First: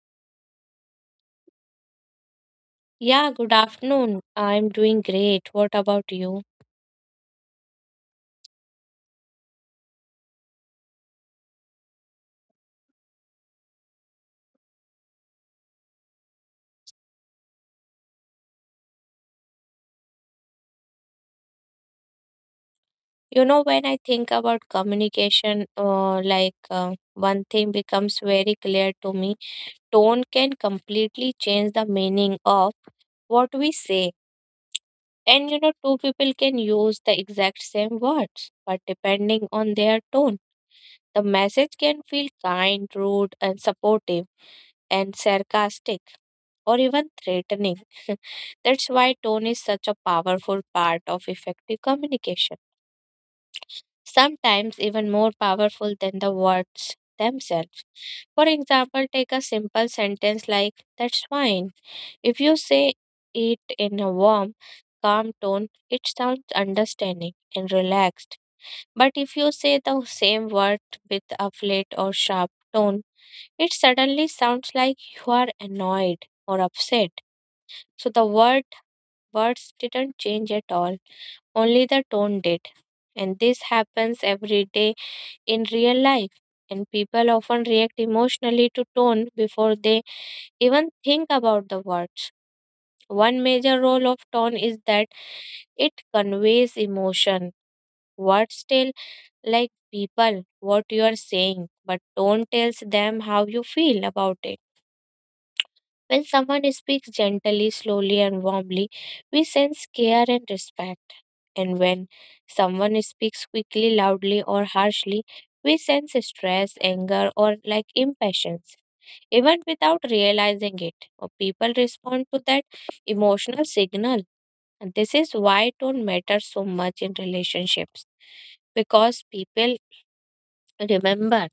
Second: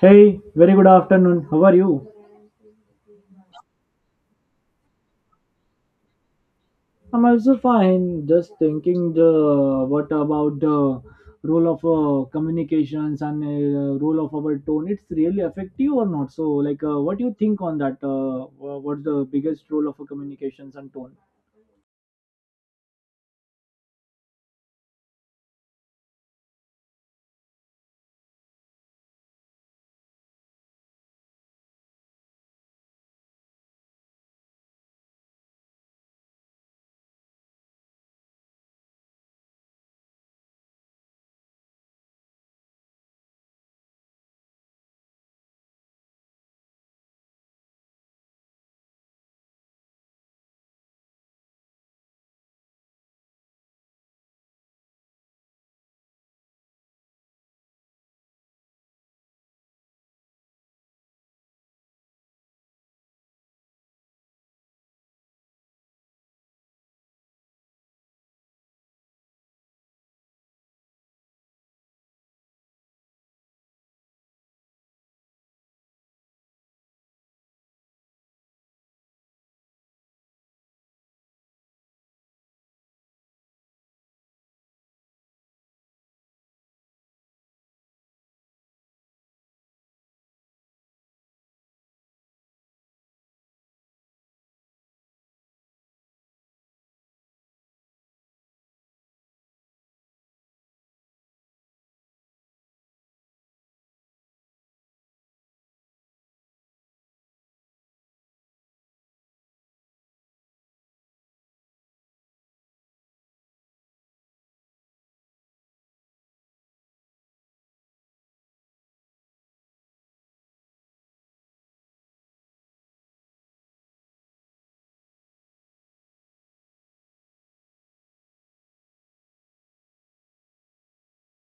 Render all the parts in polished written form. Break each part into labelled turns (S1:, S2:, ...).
S1: Hey, very good afternoon. How are you?
S2: Yeah, good afternoon. I'm doing great. What about you?
S1: I'm also fine. Just thinking the what about the role of communications and role of our tone. It's really effective or not? So, what do you think on that? What's the biggest role of a communications and tone?
S2: You know, when I think about communication, one thing becomes very clear to me, tone can completely change the meaning of what we say. And you know, two people can use the exact same words, but depending on their tone, the message can feel kind, rude, and supportive, and sarcastic, or even threatening. That's why tone is such a powerful part of effective communication, sometimes even more powerful than the words themselves. For example, take a simple sentence like, "That's fine." If you say it in a warm, calm tone, it sounds understanding and relaxed. But if you say the same word with a flat or sharp tone, it suddenly sounds like you are annoyed or upset. So the Words didn't change at all, only the tone did. And this happens every day in real life. And people often react emotionally to tone before they even think about the words. One major role of tone is that it conveys emotion. Words tell like people what you are saying, but tone tells them how you feel about it. When someone speaks gently, slowly, and warmly, we sense care and respect. And when someone speaks quickly, loudly, or harshly, we sense stress, anger, or like impatience even without realizing it. Or people respond to that emotional signal. And this is why it don't matter so much in relationships because people remember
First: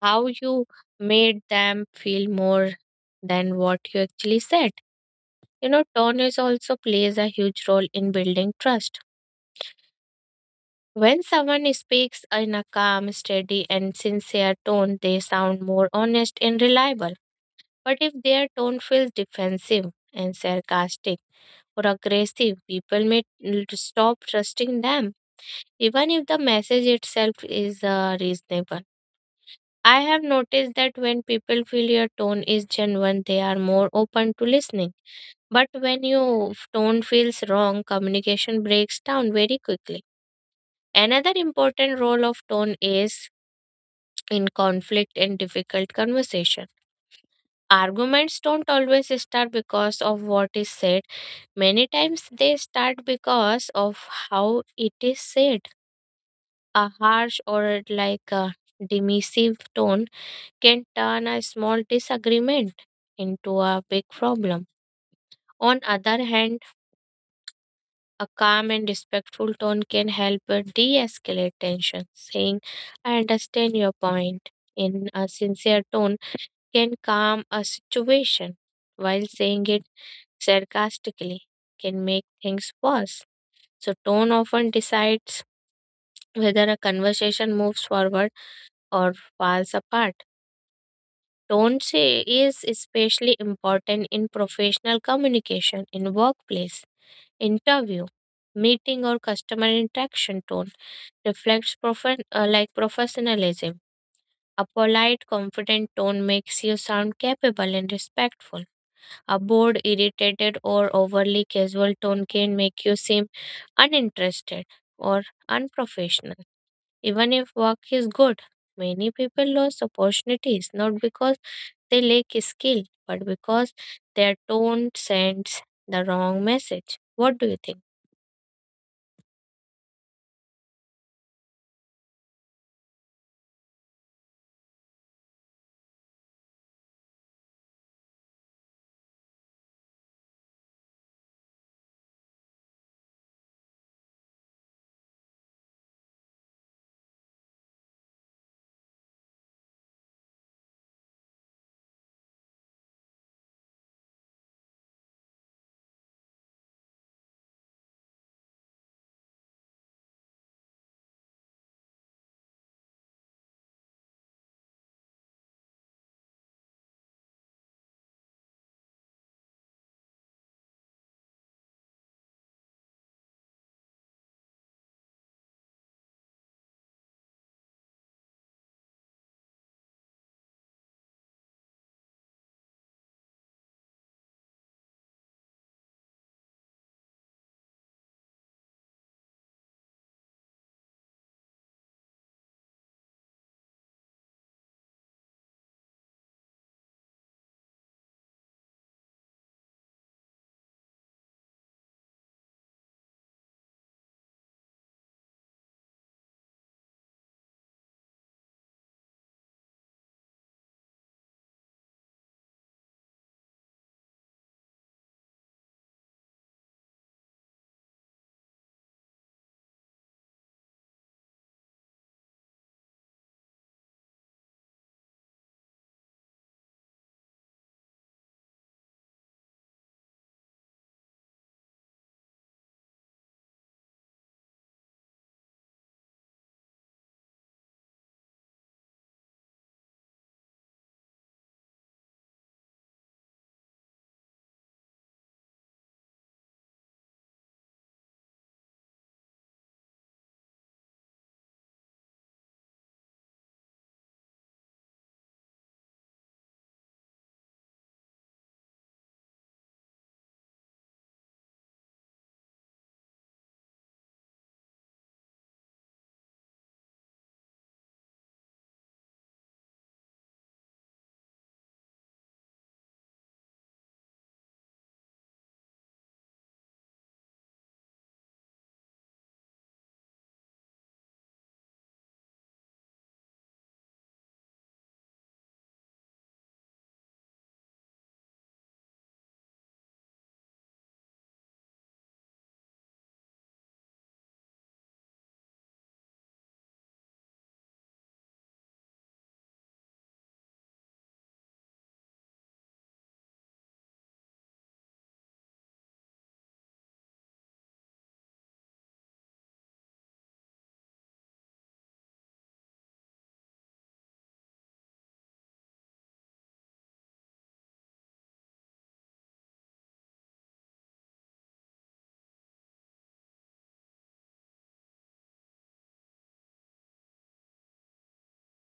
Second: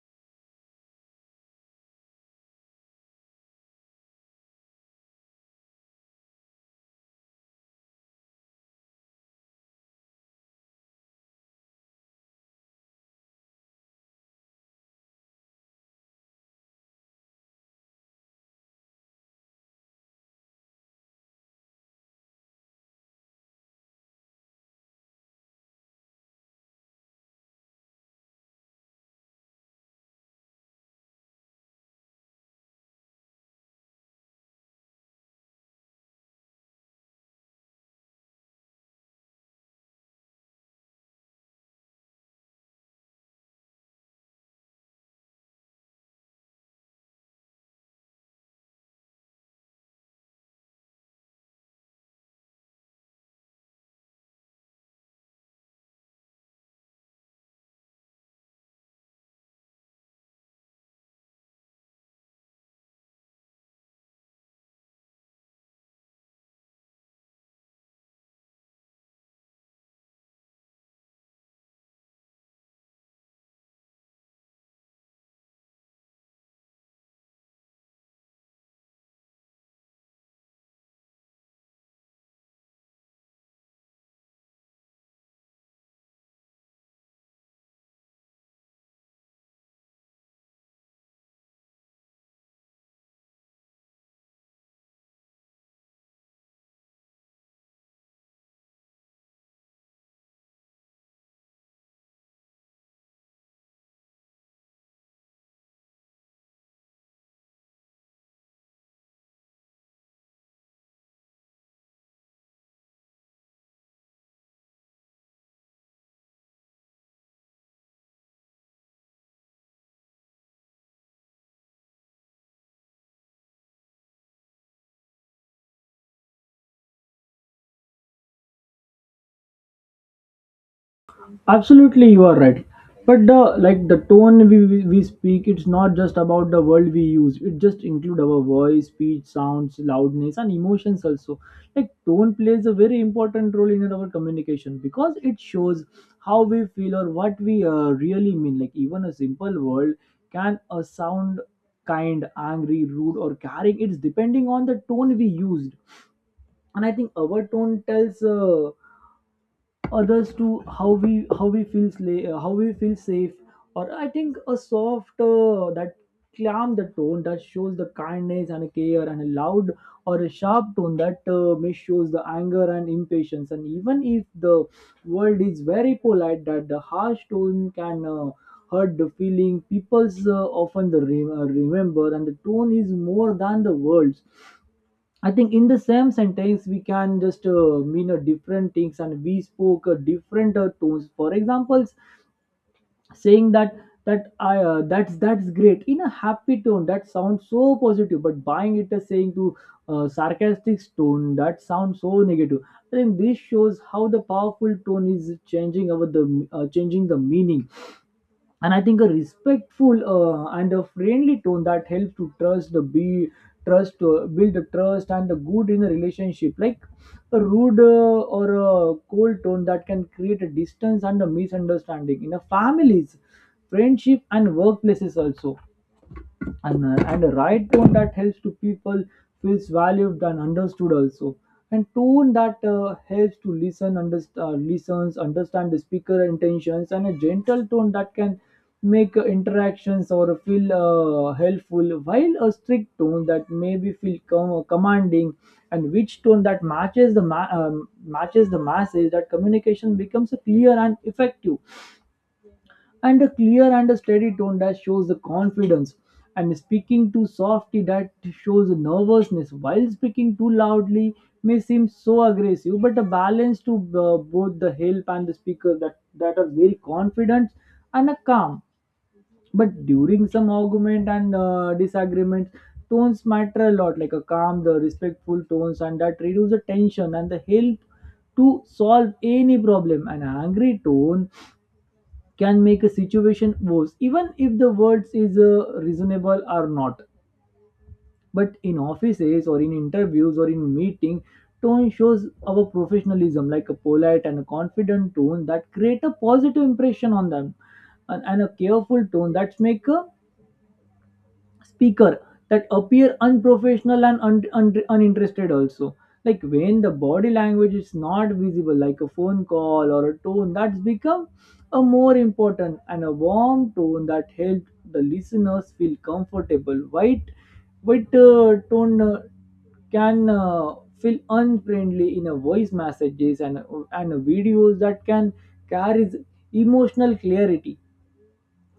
S2: how you made them feel more than what you actually said. You know, tone is also plays a huge role in building trust. When someone speaks in a calm, steady, and sincere tone, they sound more honest and reliable. But if their tone feels defensive and sarcastic or aggressive, people may stop trusting them, even if the message itself is reasonable. I have noticed that when people feel your tone is genuine, they are more open to listening. But when your tone feels wrong, communication breaks down very quickly. Another important role of tone is in conflict and difficult conversation. Arguments don't always start because of what is said. Many times they start because of how it is said. A harsh or like a dismissive tone can turn a small disagreement into a big problem. On other hand, a calm and respectful tone can help de-escalate tension. Saying, "I understand your point" in a sincere tone can calm a situation, while saying it sarcastically can make things worse. So tone often decides whether a conversation moves forward or falls apart. Tone say is especially important in professional communication in workplace, interview, meeting or customer interaction, tone reflects professionalism. A polite, confident tone makes you sound capable and respectful. A bored, irritated, or overly casual tone can make you seem uninterested or unprofessional. Even if work is good, many people lose opportunities not because they lack skill, but because their tone sends the wrong message. What do you think?
S1: Absolutely, you are right, but the tone we speak, it's not just about the word we use, it just include our voice, speech sounds, loudness, and emotions also. Like, tone plays a very important role in our communication because it shows how we feel or what we really mean. Like, even a simple word can sound kind, angry, rude, or caring. It's depending on the tone we used. And I think our tone tells others to how we feel how we feel safe. Or I think a soft that calm the tone that shows the kindness and care, and a loud or a sharp tone that may shows the anger and impatience. And even if the world is very polite, that the harsh tone can hurt the feeling. People's often the remember, and the tone is more than the words. I think in the same sentence we can just mean a different things and we spoke a different tones. For example, saying that's great in a happy tone that sounds so positive, but buying it as saying to sarcastic tone, that sounds so negative. I think this shows how the powerful tone is changing our the changing the meaning. And I think a respectful and a friendly tone that helps to trust the be trust build the trust and the good in a relationship. Like a rude or a cold tone that can create a distance and a misunderstanding in a families, friendship, and workplaces also. And a right tone that helps to people feels valued and understood also. And tone that helps to listens understand the speaker intentions. And a gentle tone that can make interactions or feel helpful, while a strict tone that maybe feel commanding. And which tone that matches the matches the masses, that communication becomes clear and effective. And a clear and a steady tone that shows the confidence, and speaking too softly that shows nervousness, while speaking too loudly may seem so aggressive, but a balance to both the help and the speaker, that that are very confident. And a calm, but during some argument and disagreements, tones matter a lot. Like a calm the respectful tones, and that reduce the tension and the help to solve any problem. An angry tone can make a situation worse even if the words is reasonable or not. But in offices or in interviews or in meeting, tone shows our professionalism. Like a polite and a confident tone that create a positive impression on them, and a careful tone that make a speaker that appear unprofessional and uninterested also. Like when the body language is not visible, like a phone call, or a tone that's become a more important, and a warm tone that helped the listeners feel comfortable. White white tone can feel unfriendly in a voice messages, and videos that can carries emotional clarity.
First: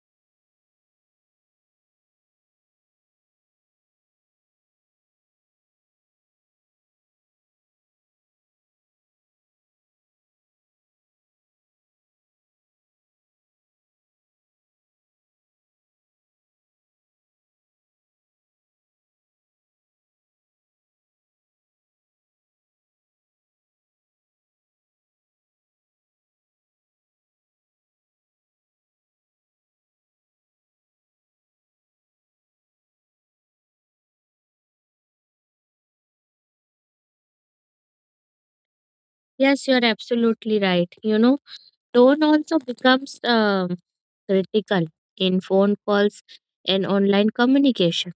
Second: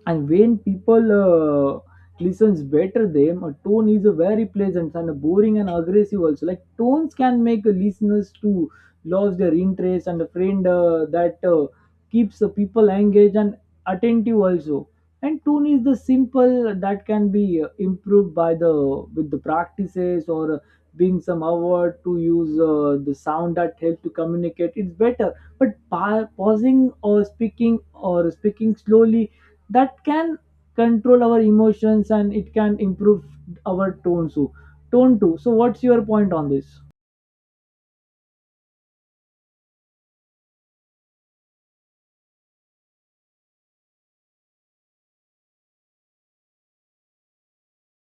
S1: And when people listens better them, a tone is a very pleasant and boring and aggressive also. Like tones can make listeners to lose their interest, and a friend that keeps the people engaged and attentive also. And tone is the simple that can be improved by the with the practices, or being some award to use the sound that help to communicate it's better. But pausing or speaking slowly, that can control our emotions, and it can improve our tone too. Tone too, so what's your point on this?
S2: Yes, you're absolutely right. You know, tone also becomes critical in phone calls and online communication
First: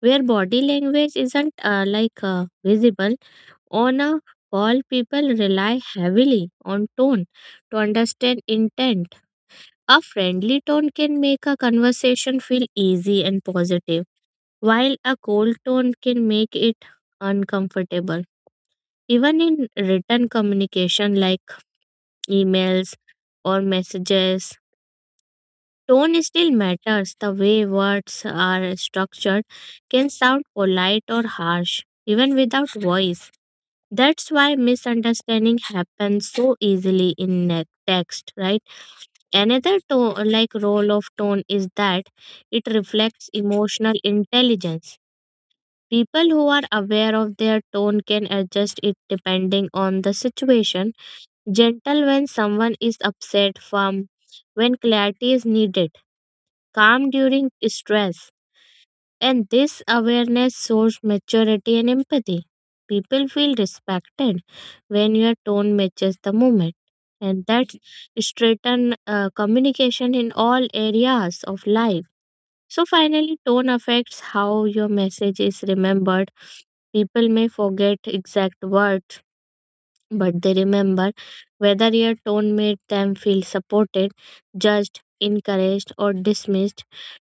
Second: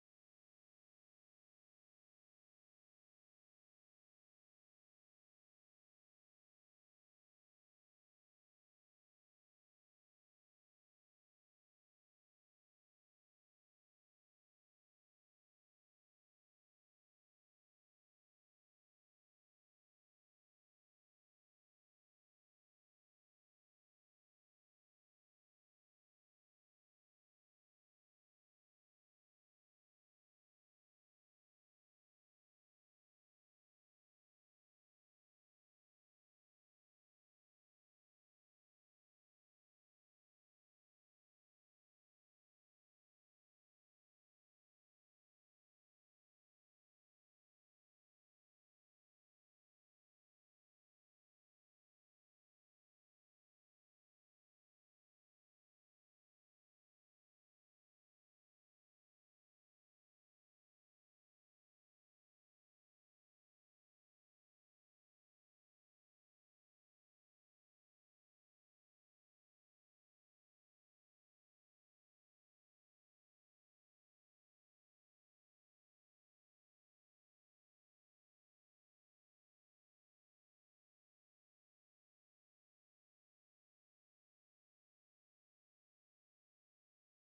S2: where body language isn't visible. On a call, people rely heavily on tone to understand intent. A friendly tone can make a conversation feel easy and positive, while a cold tone can make it uncomfortable. Even in written communication like emails or messages, tone still matters. The way words are structured can sound polite or harsh, even without voice. That's why misunderstanding happens so easily in text, right? Another tone, like role of tone is that it reflects emotional intelligence. People who are aware of their tone can adjust it depending on the situation. Gentle when someone is upset, firm when clarity is needed, calm during stress. And this awareness shows maturity and empathy. People feel respected when your tone matches the moment. And that's straighten communication in all areas of life. So, finally, tone affects how your message is remembered. People may forget exact words but they remember whether your tone made them feel supported, judged, encouraged, or dismissed.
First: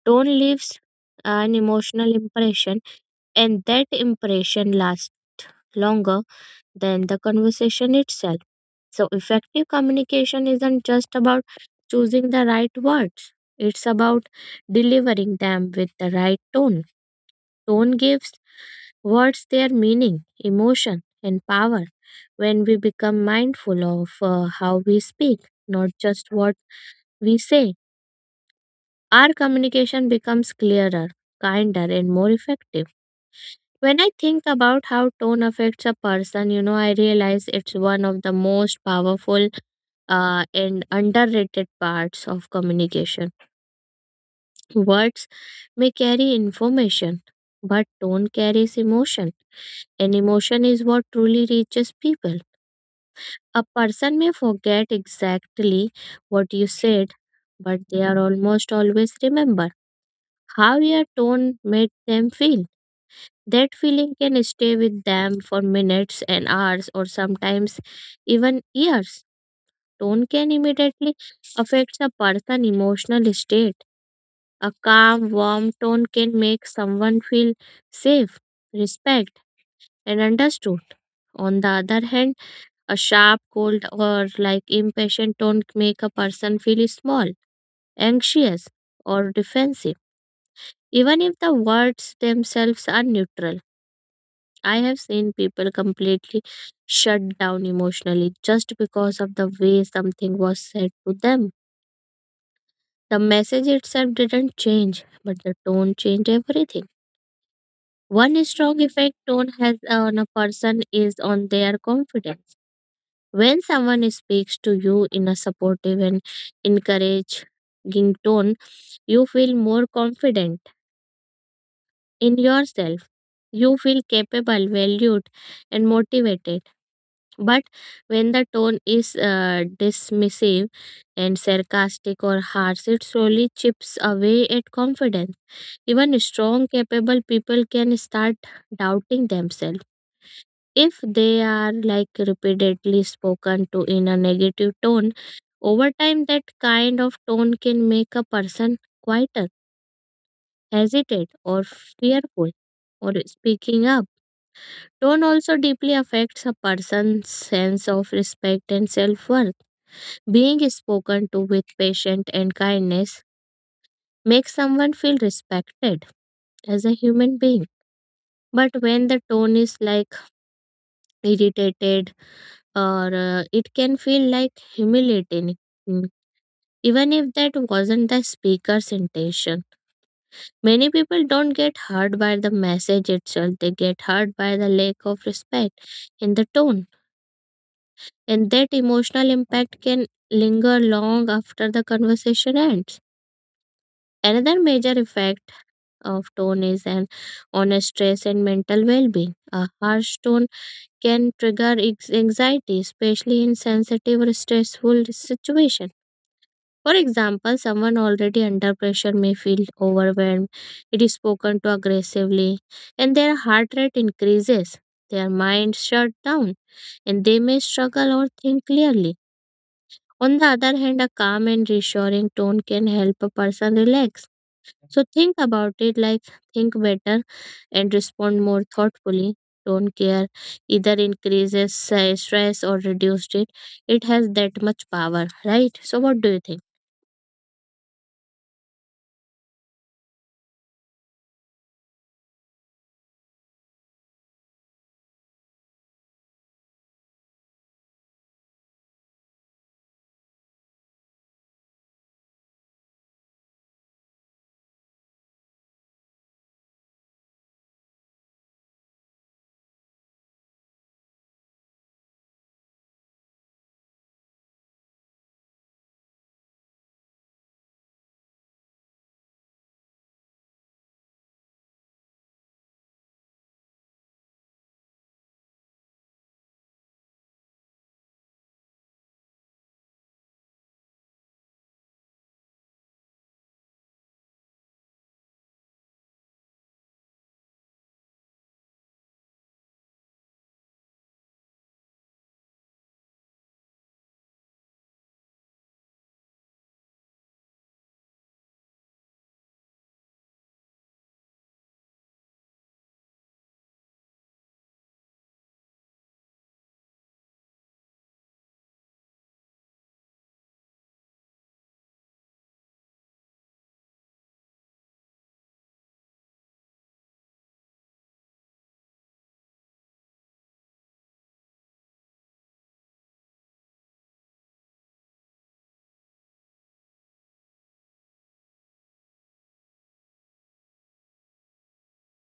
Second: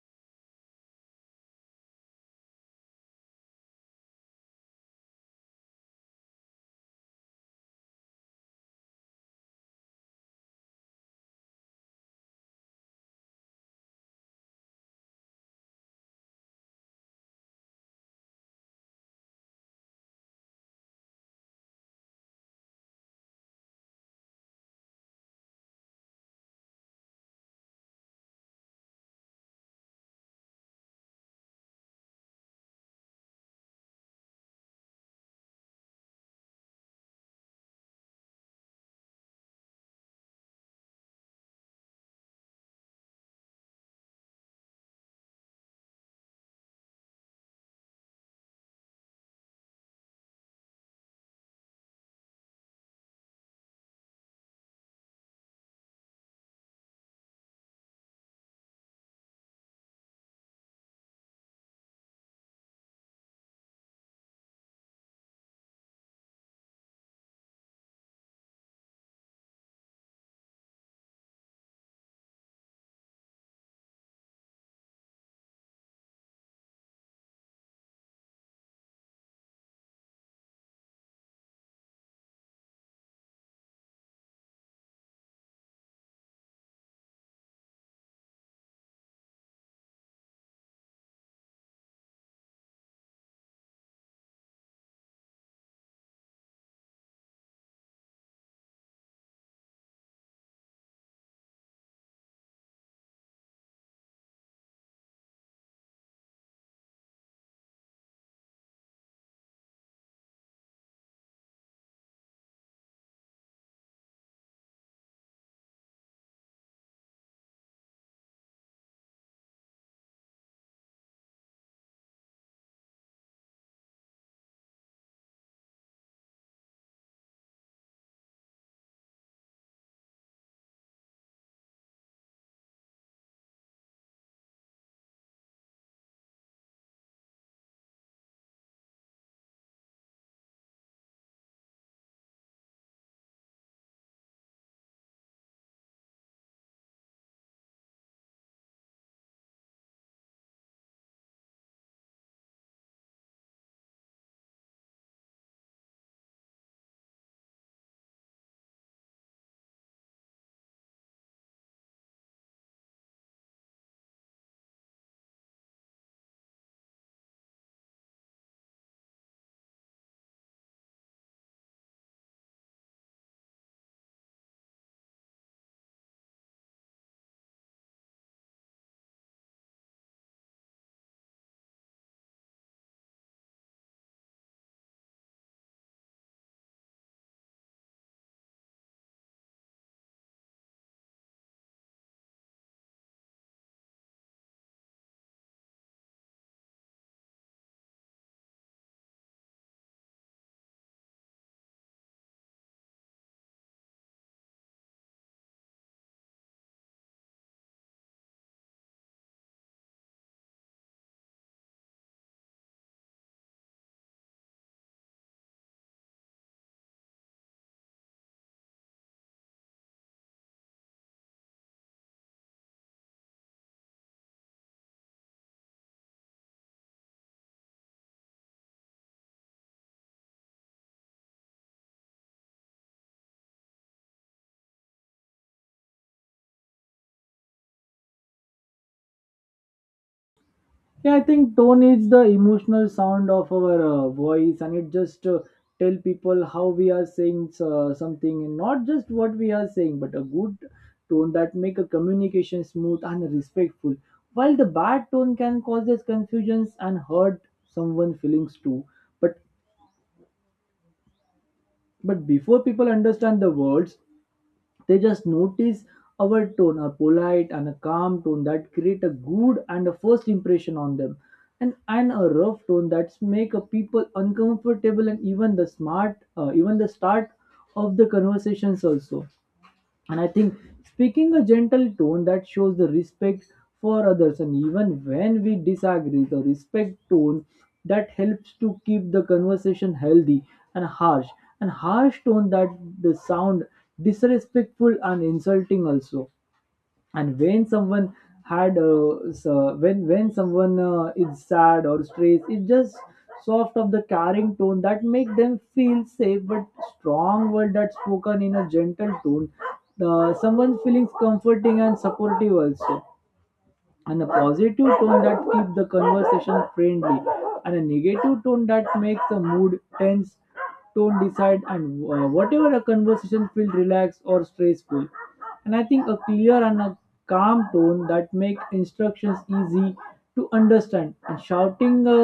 S2: Tone leaves an emotional impression, and that impression lasts longer than the conversation itself. So, effective communication isn't just about choosing the right words, it's about delivering them with the right tone. Tone gives What's their meaning, emotion, and power. When we become mindful of how we speak, not just what we say, our communication becomes clearer, kinder, and more effective. When I think about how tone affects a person, you know, I realize it's one of the most powerful and underrated parts of communication. Words may carry information, but tone carries emotion, and emotion is what truly reaches people. A person may forget exactly what you said, but they are almost always remember how your tone made them feel. That feeling can stay with them for minutes and hours, or sometimes even years. Tone can immediately affect a person's emotional state. A calm, warm tone can make someone feel safe, respect, and understood. On the other hand, a sharp, cold, or like impatient tone can make a person feel small, anxious, or defensive, even if the words themselves are neutral. I have seen people completely shut down emotionally just because of the way something was said to them. The message itself didn't change, but the tone changed everything. One strong effect tone has on a person is on their confidence. When someone speaks to you in a supportive and encouraging tone, you feel more confident in yourself. You feel capable, valued, and motivated. But when the tone is dismissive and sarcastic or harsh, it slowly chips away at confidence. Even strong, capable people can start doubting themselves. If they are like repeatedly spoken to in a negative tone, over time that kind of tone can make a person quieter, hesitant, or fearful, or speaking up. Tone also deeply affects a person's sense of respect and self worth. Being spoken to with patience and kindness makes someone feel respected as a human being. But when the tone is like irritated, or it can feel like humiliating, mm, even if that wasn't the speaker's intention, many people don't get hurt by the message itself, they get hurt by the lack of respect in the tone, and that emotional impact can linger long after the conversation ends. Another major effect of tone is an on stress and mental well-being. A harsh tone can trigger anxiety, especially in sensitive or stressful situation. For example, someone already under pressure may feel overwhelmed, it is spoken to aggressively, and their heart rate increases, their mind shut down, and they may struggle or think clearly. On the other hand, a calm and reassuring tone can help a person relax. So think about it, like think better and respond more thoughtfully. Don't care either increases stress or reduced it. It has that much power, right? So, what do you think?
S1: Yeah, I think tone is the emotional sound of our voice, and it just tell people how we are saying something and not just what we are saying. But a good tone that make a communication smooth and respectful, while the bad tone can cause us confusions and hurt someone feelings too. But But before people understand the words, they just notice our tone. A polite and a calm tone that create a good and a first impression on them, and a rough tone that make a people uncomfortable and even the even the start of the conversations also. And I think speaking a gentle tone that shows the respect for others, and even when we disagree, the respect tone that helps to keep the conversation healthy. And harsh and harsh tone that the sound disrespectful and insulting also. And when someone had so when someone is sad or stressed, it's just soft of the caring tone that make them feel safe. But strong word that's spoken in a gentle tone, someone's feelings comforting and supportive also. And a positive tone that keeps the conversation friendly, and a negative tone that makes the mood tense. Tone decide and whatever a conversation feel relaxed or stressful. And I think a clear and a calm tone that make instructions easy to understand, and shouting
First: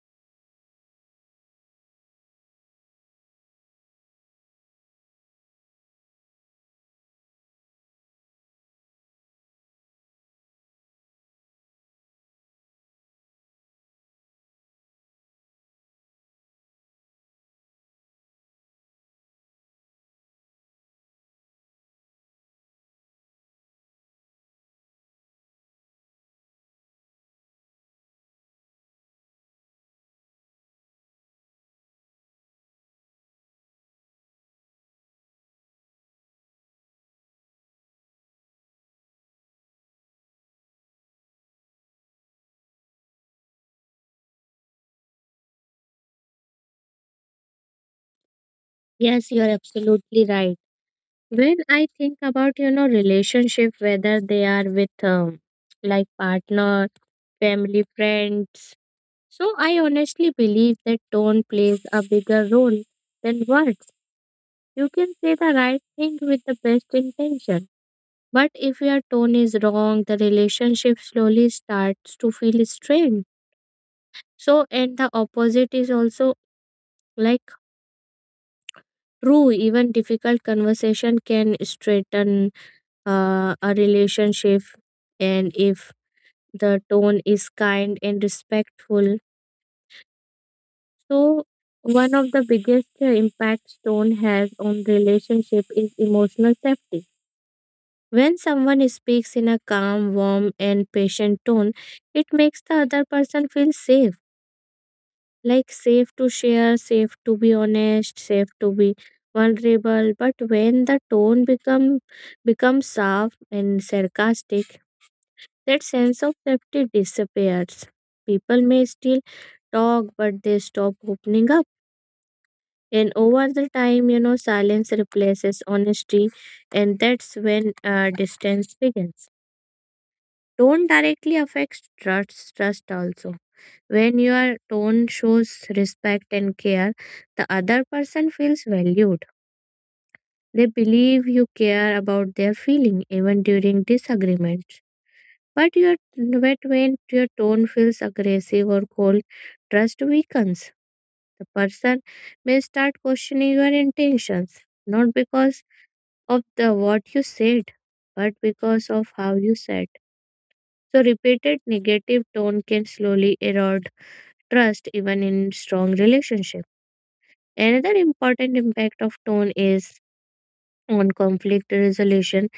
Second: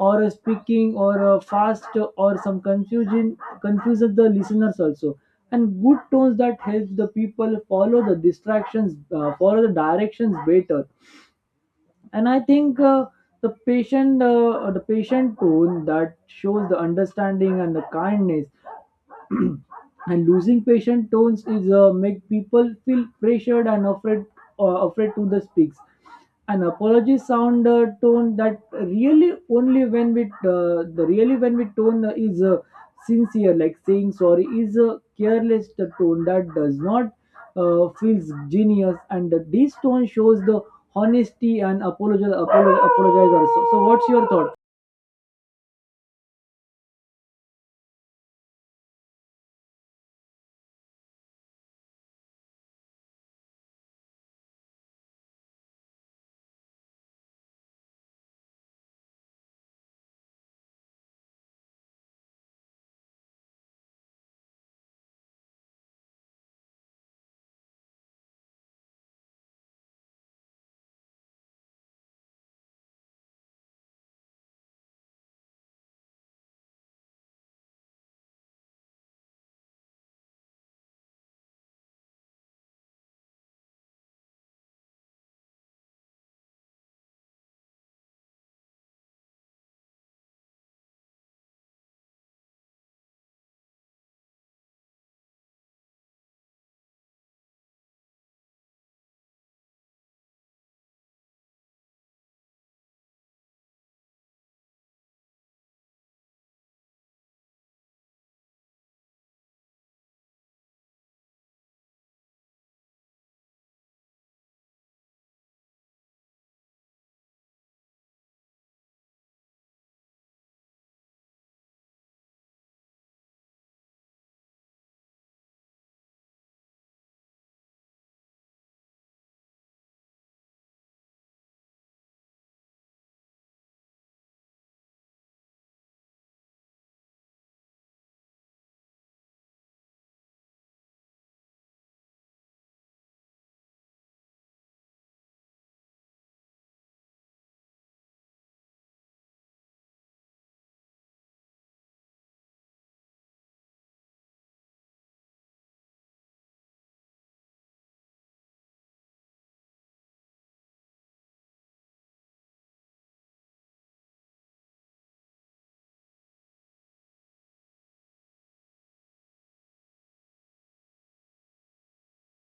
S1: or a speaking or a fast or some confusion confuses the listeners also. And good tones that help the people follow the distractions follow the directions better. And I think the patient tone that shows the understanding and the kindness, and losing patient tones is make people feel pressured and afraid, afraid to the speaks. An apology sound tone that really when we tone is sincere. Like saying sorry is a careless the tone that does not feels genius, and the- this tone shows the honesty and apologize also. So what's your thought?
S2: Yes, you're absolutely right. When I think about, you know, relationship, whether they are with like partner, family, friends. So I honestly believe that tone plays a bigger role than words. You can say the right thing with the best intention. But if your tone is wrong, the relationship slowly starts to feel strained. So, and the opposite is also like true. Even difficult conversation can straighten a relationship, and if the tone is kind and respectful, so one of the biggest impacts tone has on relationship is emotional safety. When someone speaks in a calm warm and patient tone, it makes the other person feel safe, like safe to share, safe to be honest, safe to be vulnerable. But when the tone becomes soft and sarcastic, that sense of safety disappears. People may still talk, but they stop opening up. And over the time, you know, silence replaces honesty, and that's when distance begins. Tone directly affects trust also. When your tone shows respect and care, the other person feels valued. They believe you care about their feeling even during disagreements. But your but when your tone feels aggressive or cold, trust weakens. The person may start questioning your intentions, not because of the what you said, but because of how you said. So repeated negative tone can slowly erode trust even in strong relationship. Another important impact of tone is on conflict resolution.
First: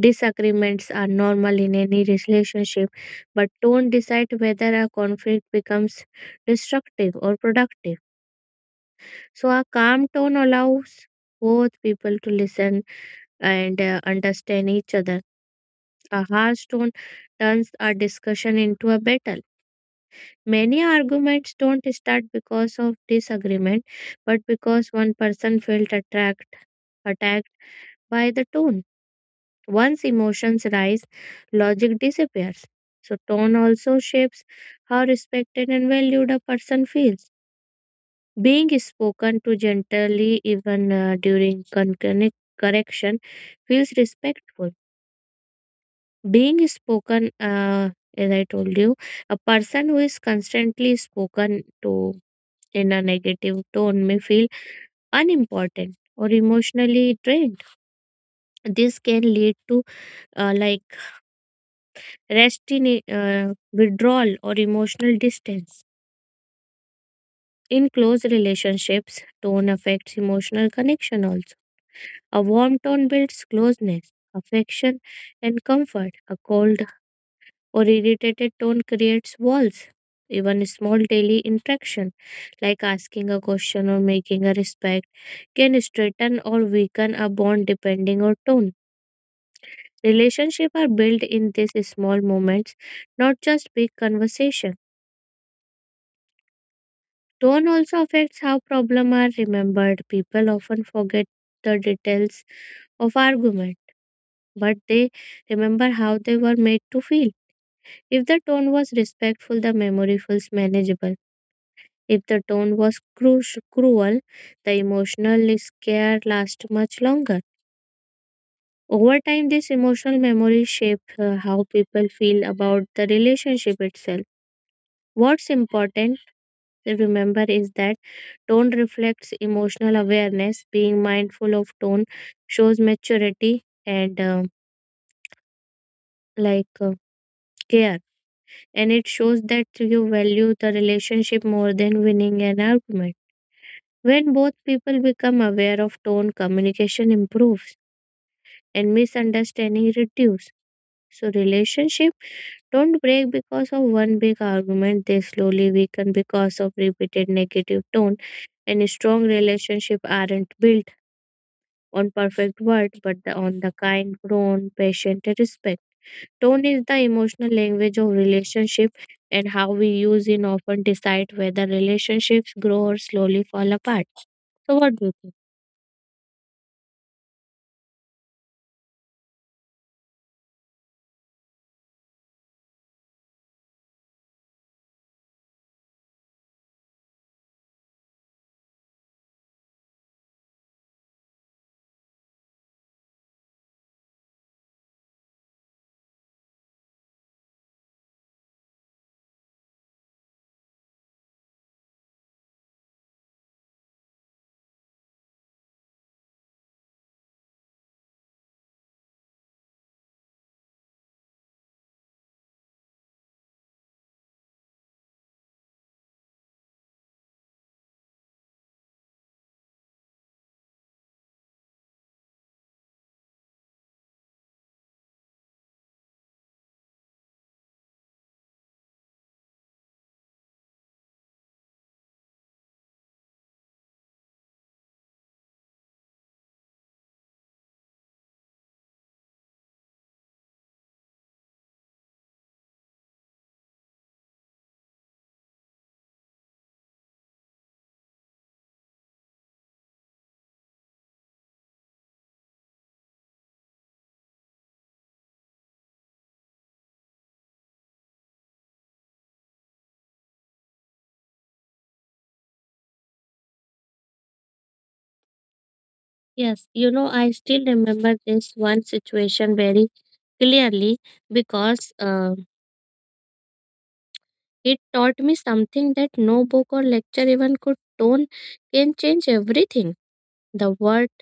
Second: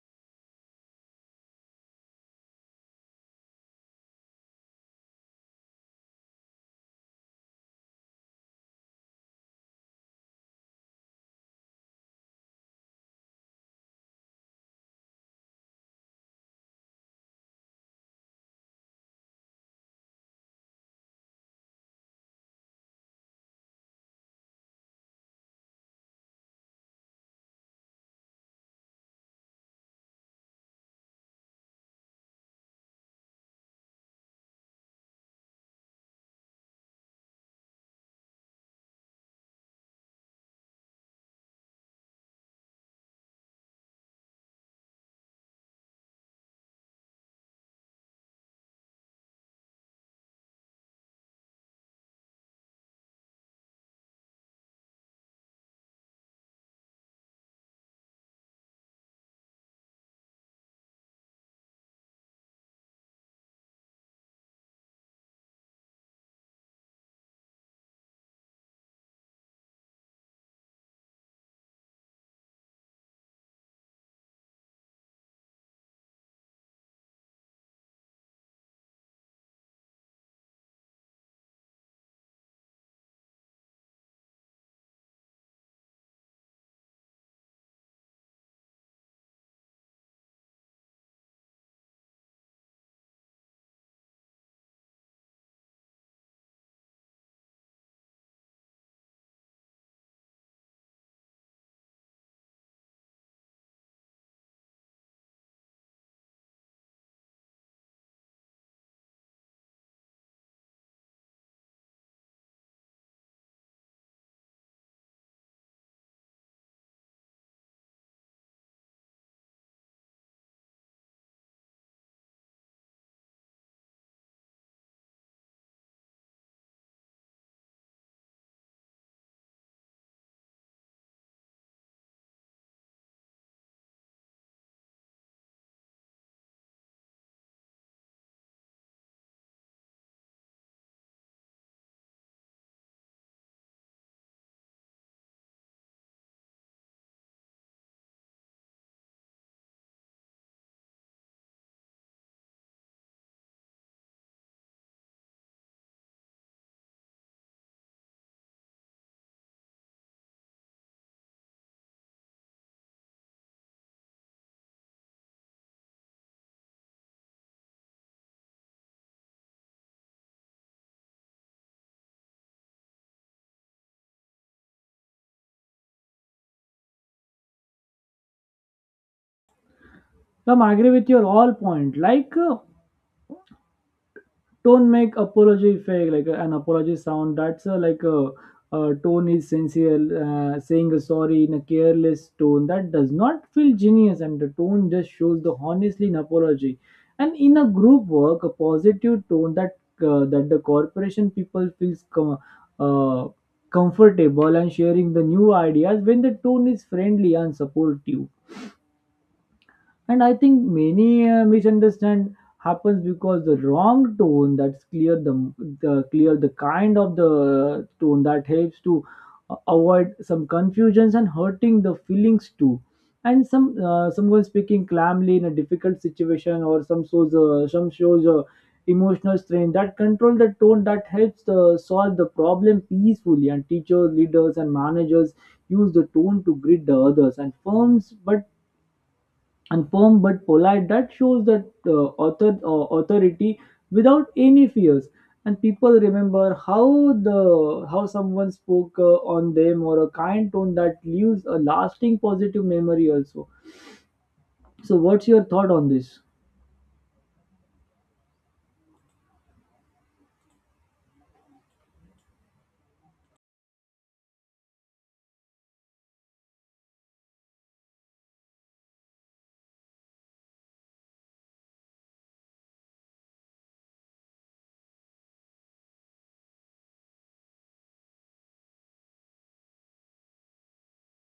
S2: Disagreements are normal in any relationship, but don't decide whether a conflict becomes destructive or productive. So, a calm tone allows both people to listen and understand each other. A harsh tone turns a discussion into a battle. Many arguments don't start because of disagreement, but because one person felt attacked by the tone. Once emotions rise, logic disappears. So, tone also shapes how respected and valued a person feels. Being spoken to gently, even during correction, feels respectful. Being spoken, as I told you, a person who is constantly spoken to in a negative tone may feel unimportant or emotionally drained. This can lead to like resting withdrawal or emotional distance. In close relationships, tone affects emotional connection also. A warm tone builds closeness, affection, and comfort. A cold or irritated tone creates walls. Even a small daily interaction, like asking a question or making a respect, can strengthen or weaken a bond depending on tone. Relationships are built in these small moments, not just big conversations. Tone also affects how problems are remembered. People often forget the details of argument, but they remember how they were made to feel. If the tone was respectful, the memory feels manageable. If the tone was cruel, the emotional scare lasts much longer. Over time, this emotional memory shapes how people feel about the relationship itself. What's important remember is that tone reflects emotional awareness. Being mindful of tone shows maturity and like uh, care, and it shows that you value the relationship more than winning an argument. When both people become aware of tone, communication improves and misunderstanding reduce. So relationship don't break because of one big argument. They slowly weaken because of repeated negative tone, and strong relationship aren't built on perfect words, but on the kind, grown, patient, respect. Tone is the emotional language of relationship, and how we use it often decide whether relationships grow or slowly fall apart. So, what do you think?
S1: Come, I agree with your all point. Like, don't make apology fake. Like, an apology sound that's a tone is sincere. Uh, saying a sorry in a careless tone that does not feel genius, and the tone just shows the honestly in apology. And in a group work, a positive tone that the corporation people feels uh, comfortable and sharing the new ideas when the tone is friendly and supportive. And I think many misunderstand happens because the wrong tone. That's clear the kind of the tone that helps to avoid some confusions and hurting the feelings too. And someone speaking calmly in a difficult situation or some shows emotional strain, that control the tone that helps solve the problem peacefully. And teachers, leaders, and managers use the tone to greet the others and firm but polite, that shows that authority without any fears. And people remember how someone spoke on them, or a kind tone that leaves a lasting positive memory also. So what's your thought on this?
S2: Yes, you know, I still remember this one situation very clearly because it taught me something that no book or lecture even could. Tone can change everything. The words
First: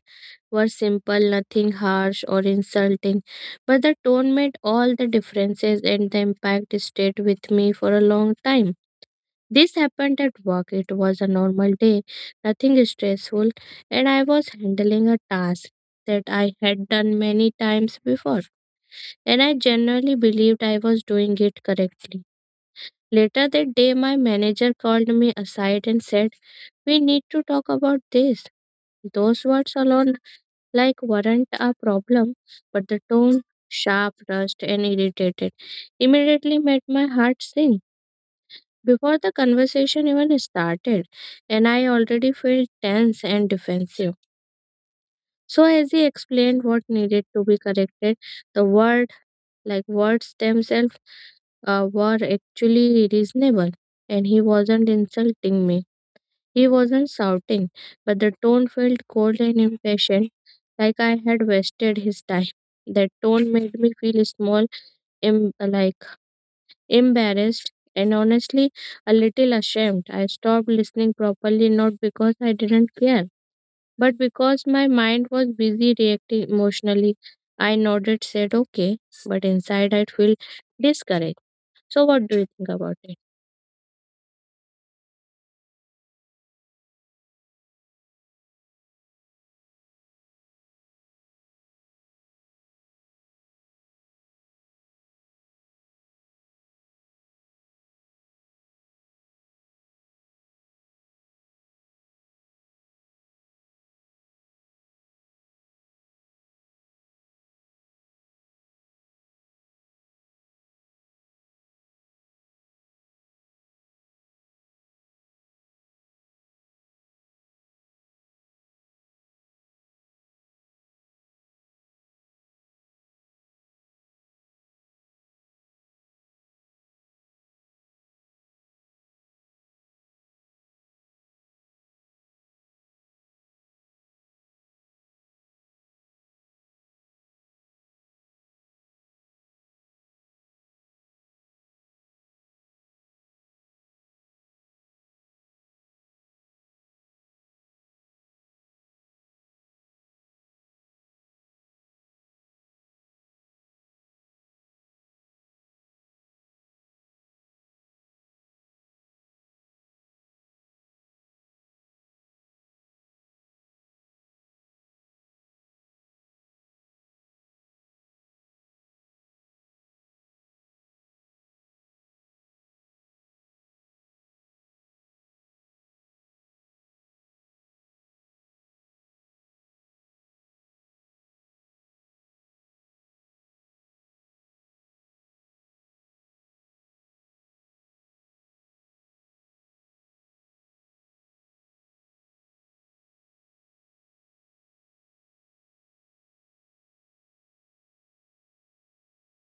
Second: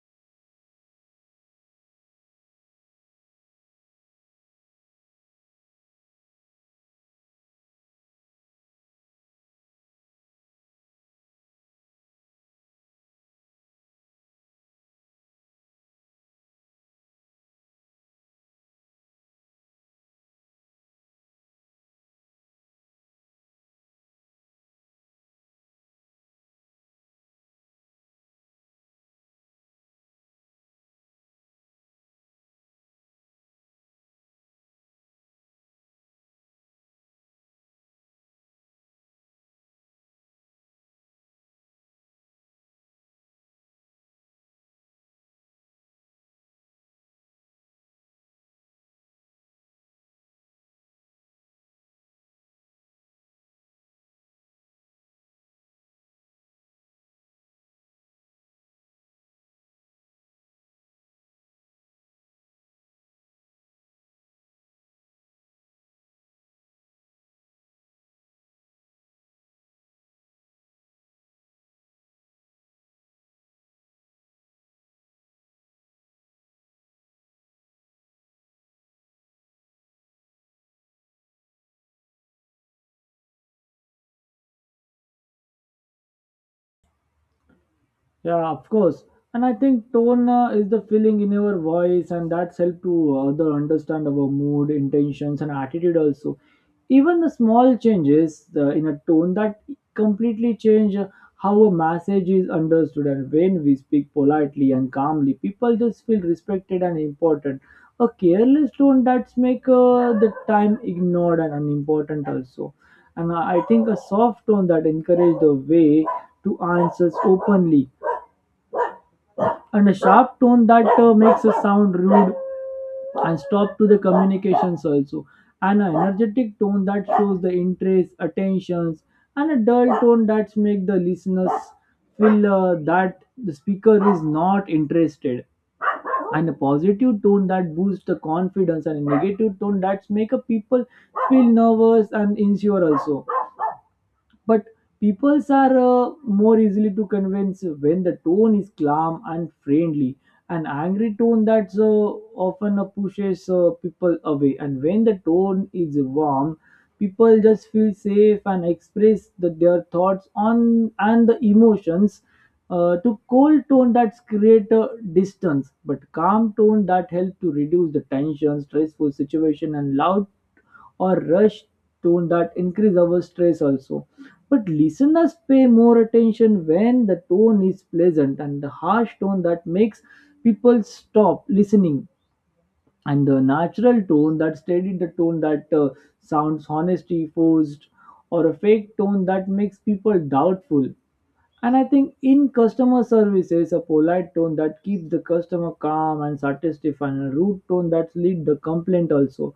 S2: were simple, nothing harsh or insulting, but the tone made all the differences and the impact stayed with me for a long time. This happened at work. It was a normal day, nothing stressful, and I was handling a task that I had done many times before, and I genuinely believed I was doing it correctly. Later that day, my manager called me aside and said, "We need to talk about this." Those words alone like weren't a problem, but the tone, sharp, rushed, and irritated, immediately made my heart sink. Before the conversation even started, and I already felt tense and defensive. So, as he explained what needed to be corrected, the word, like words themselves, were actually reasonable, and he wasn't insulting me. He wasn't shouting, but the tone felt cold and impatient, like I had wasted his time. That tone made me feel small, like embarrassed, and honestly a little ashamed. I stopped listening properly, not because I didn't care, but because my mind was busy reacting emotionally. I nodded, said okay, but inside I feel discouraged. So, what do you think about it?
S1: Yeah, of course. And I think tone is the feeling in your voice, and that's help to other understand our mood, intentions, and attitude also. Even the small changes in a tone that completely change how a message is understood. And when we speak politely and calmly, people just feel respected and important. A careless tone that's make the time ignored and unimportant also. And I think a soft tone that encourage the way to answers openly, and a sharp tone that makes us sound rude and stop to the communications also. And an energetic tone that shows the interest attentions, and a dull tone that makes the listeners feel that the speaker is not interested. And a positive tone that boosts the confidence, and a negative tone that make a people feel nervous and insecure also. But peoples are more easily to convince when the tone is calm and friendly. An angry tone that's often pushes people away. And when the tone is warm, people just feel safe and express their thoughts on and the emotions. Uh, to cold tone that's create a distance, but calm tone that help to reduce the tension stressful situation, and loud or rushed tone that increase our stress also. But listeners pay more attention when the tone is pleasant, and the harsh tone that makes people stop listening. And the natural tone that sounds honesty forced, or a fake tone that makes people doubtful. And I think in customer service, there is a polite tone that keeps the customer calm and satisfied, and a rude tone that lead the complaint also.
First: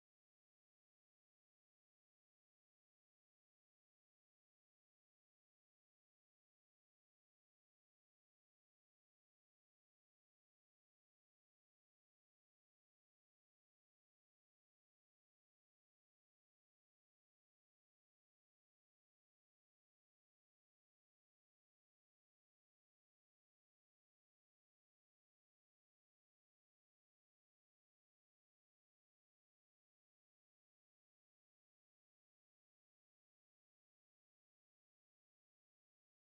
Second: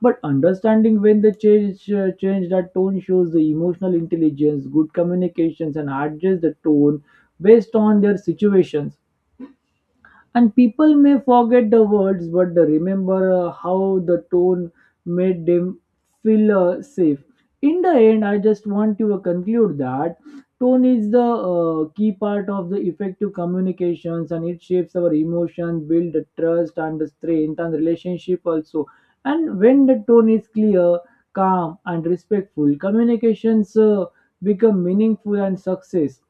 S1: But understanding when they change that tone shows the emotional intelligence, good communications, and adjust the tone based on their situations. And people may forget the words, but they remember how the tone made them feel safe. In the end, I just want to conclude that tone is the key part of the effective communications, and it shapes our emotion, build the trust and the strength and relationship also. And when the tone is clear, calm, and respectful, become meaningful and success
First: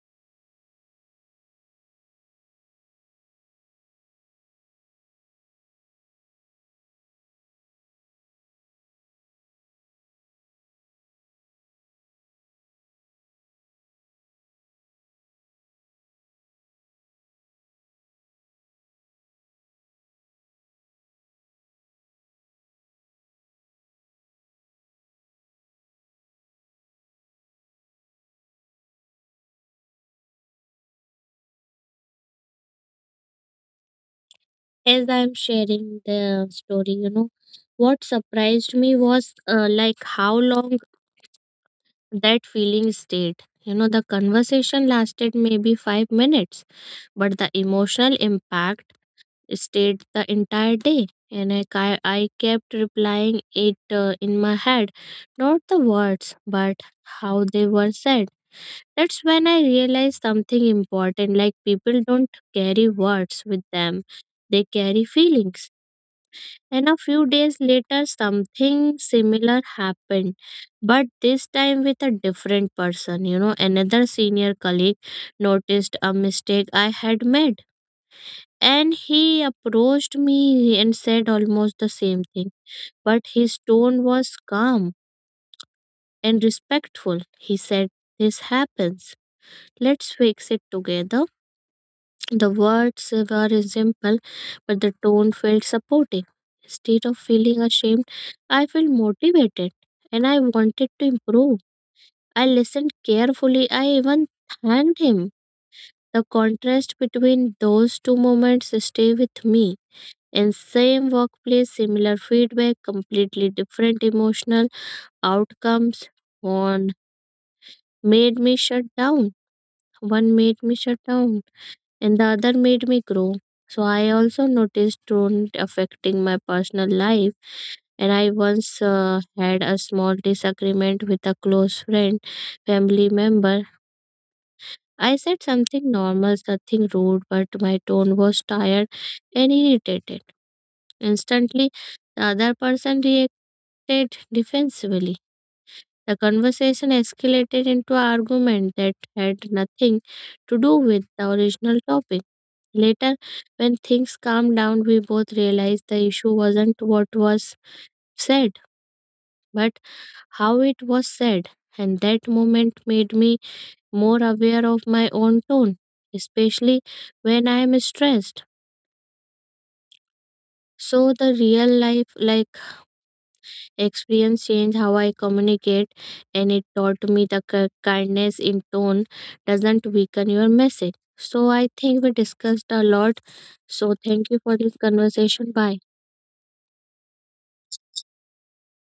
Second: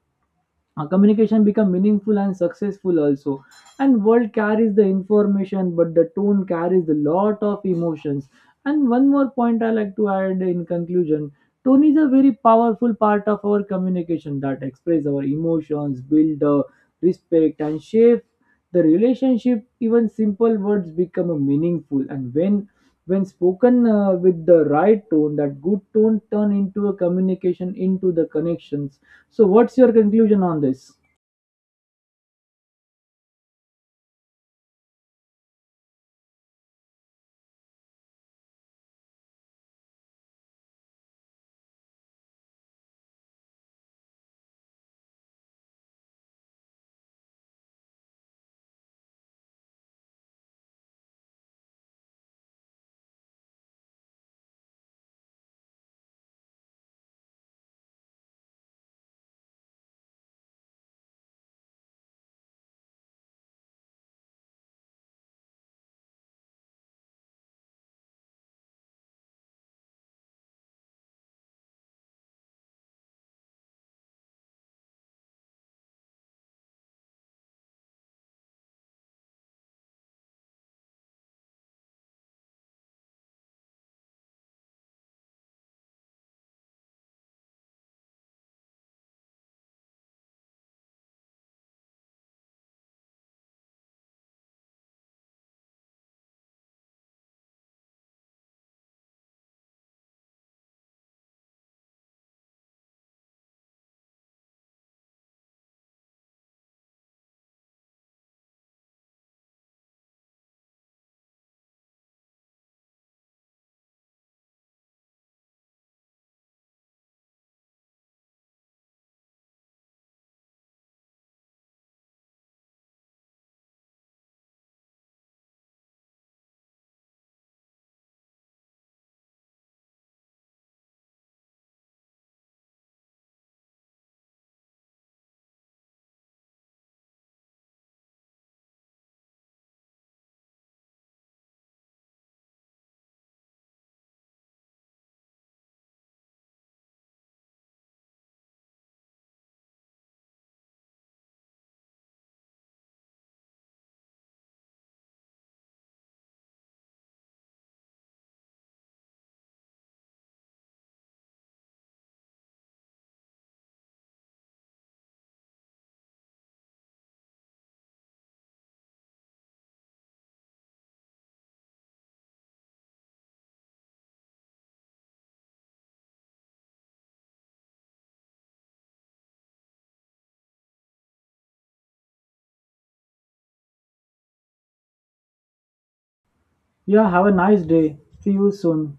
S1: communication become meaningful and successful also. And world carries the information, but the tone carries a lot of emotions. And one more point I like to add in conclusion, tone is a very powerful part of our communication that express our emotions, build the respect, and shape the relationship. Even simple words become a meaningful, and when spoken with the right tone, that good tone turn into a communication into the connections. So, what's your conclusion on this?
S2: As I'm sharing the story, you know, what surprised me was like how long that feeling stayed. You know, the conversation lasted maybe 5 minutes, but the emotional impact stayed the entire day. And I kept replying it in my head, not the words, but how they were said. That's when I realized something important like, people don't carry words with them, they carry feelings. And a few days later, something similar happened, but this time with a different person. You know, another senior colleague noticed a mistake I had made, and he approached me and said almost the same thing. But his tone was calm and respectful. He said, "This happens. Let's fix it together." The words were simple, but the tone felt supportive. Instead of feeling ashamed, I felt motivated and I wanted to improve. I listened carefully. I even thanked him. The contrast between those two moments stay with me. In same workplace, similar feedback, completely different emotional outcomes. One made me shut down. One made me shut down and the other made me grow. So I also noticed tone affecting my personal life. And I once had a small disagreement with a close friend, family member. I said something normal, nothing rude, but my tone was tired and irritated. Instantly, the other person reacted defensively. The conversation escalated into an argument that had nothing to do with the original topic. Later, when things calmed down, we both realized the issue wasn't what was said, but how it was said. And that moment made me more aware of my own tone, especially when I am stressed. So the real life like experience changed how I communicate, and it taught me the kindness in tone doesn't weaken your message. So I think we discussed a lot. So thank you for this conversation. Bye.
S1: Yeah, have a nice day. See you soon.